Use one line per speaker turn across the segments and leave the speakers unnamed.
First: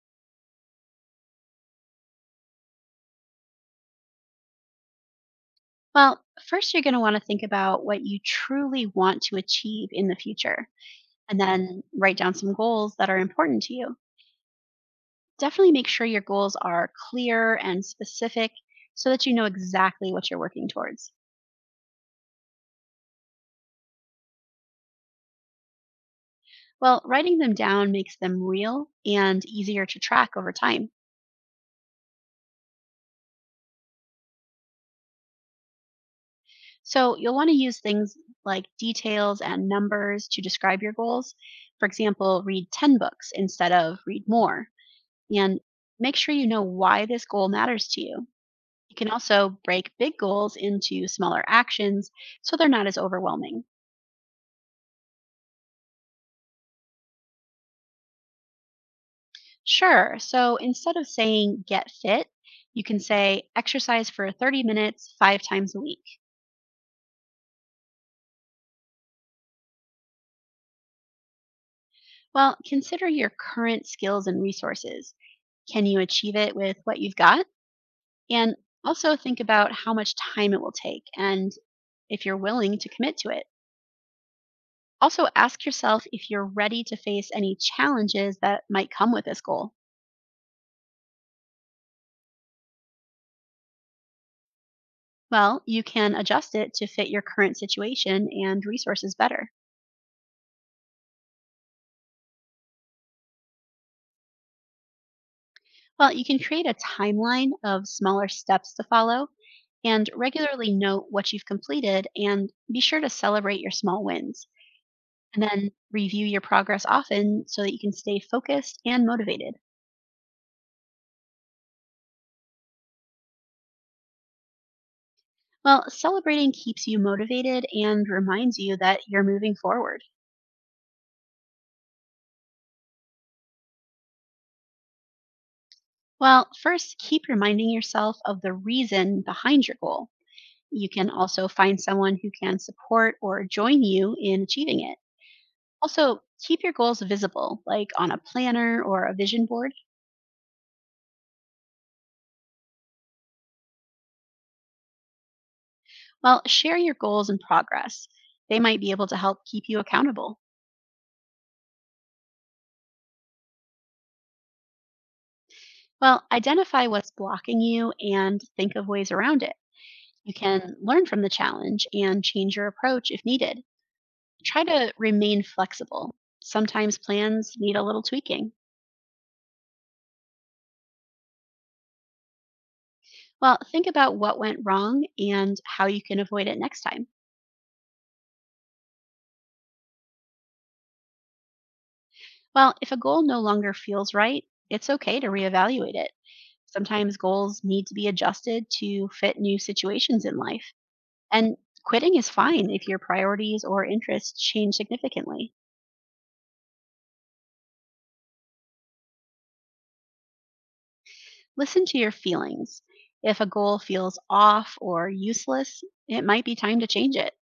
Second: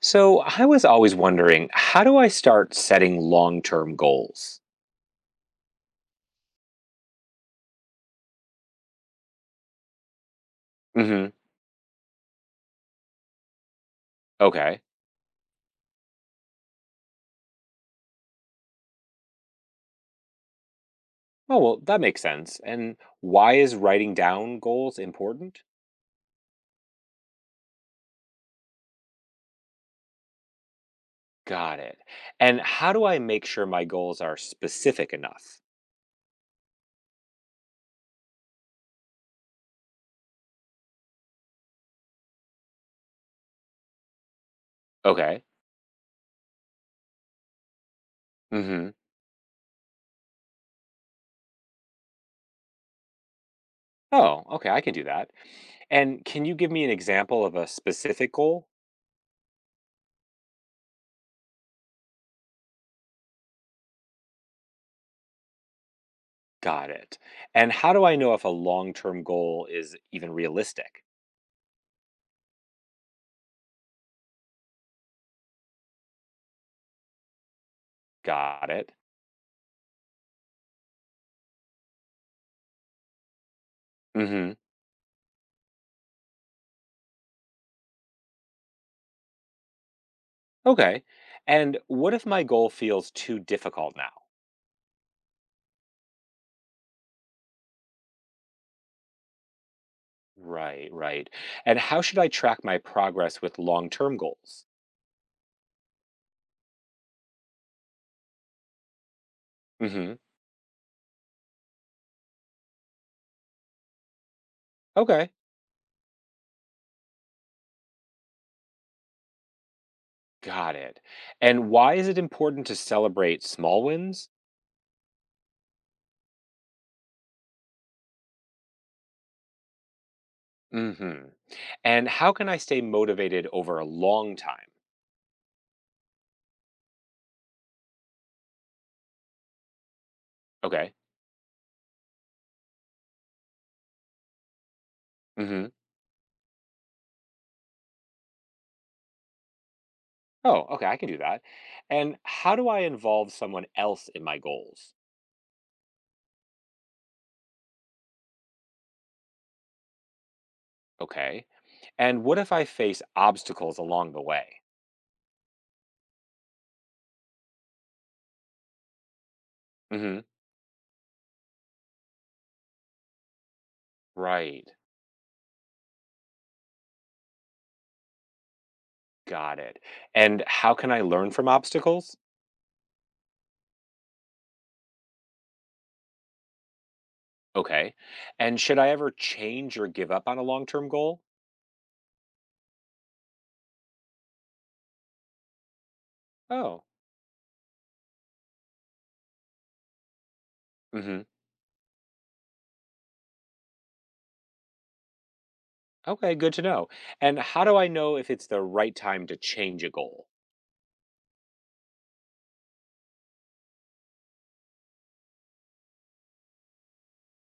So I was always wondering, how do I start setting long-term goals?
Well, first, you're going to want to think about what you truly want to achieve in the future
Hmm.
and then write down some goals that are important to you.
Okay.
Definitely make sure your goals are clear and specific so that you know exactly what you're working towards.
Oh, well, that makes sense. And why is writing down goals important?
Well, writing them down makes them real and easier to track over time.
Got it. And how do I make sure my goals are specific enough?
So you'll want to use things like details and numbers to describe your goals. For example, read 10 books instead of read more.
Okay.
And make sure you know why this goal matters to you.
Hmm.
You can also break big goals into smaller actions so they're not as overwhelming.
Oh, okay, I can do that. And can you give me an example of a specific goal?
Sure, so instead of saying get fit, you can say exercise for 30 minutes five times a week.
Got it. And how do I know if a long-term goal is even realistic?
Well, consider your current skills and resources. Can you achieve it with what you've got? And
Got it.
also think about how much time it will take and if you're willing to commit to it.
Hmm.
Also, ask yourself if you're ready to face any challenges that might come with this goal.
Okay. And what if my goal feels too difficult now?
Well, you can adjust it to fit your current situation and resources better.
Right, right. And how should I track my progress with long term goals?
Well, you can create a timeline of smaller steps to follow and
Hmm.
regularly note what you've completed and be sure to celebrate your small wins.
Okay.
And then review your progress often so that you can stay focused and motivated.
Got it. And why is it important to celebrate small wins?
Well, celebrating keeps you motivated and reminds you that you're moving forward.
Hmm. And how can I stay motivated over a long time?
Well, first, keep reminding yourself of the reason behind your goal. You
Okay.
can also find someone who can support or join you in achieving it.
Hmm.
Also, keep your goals visible, like on a planner or a vision board.
Oh, okay. I can do that. And how do I involve someone else in my goals?
Well, share your goals and progress. They might be able to help keep you accountable.
Okay. And what if I face obstacles along the way?
Well, identify what's blocking you and think of ways around it.
Hmm.
You can learn from the challenge and change your approach if needed. Try
Right.
to remain flexible. Sometimes plans need a little tweaking.
Got it. And how can I learn from obstacles?
Well, think about what went wrong and how you can avoid it next time.
Okay. And should I ever change or give up on a long term goal?
Well, if a goal no longer feels right, it's okay to reevaluate it.
Oh.
Sometimes goals need to be adjusted to fit new situations in life.
Hmm.
And quitting is fine if your priorities or interests change significantly.
Okay, good to know. And how do I know if it's the right time to change a goal?
Listen to your feelings. If a goal feels off or useless, it might be time to change it.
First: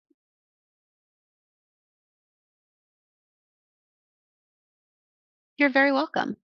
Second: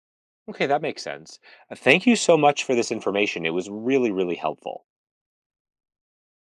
Okay, that makes sense. Thank you so much for this information. It was really, really helpful.
You're very welcome.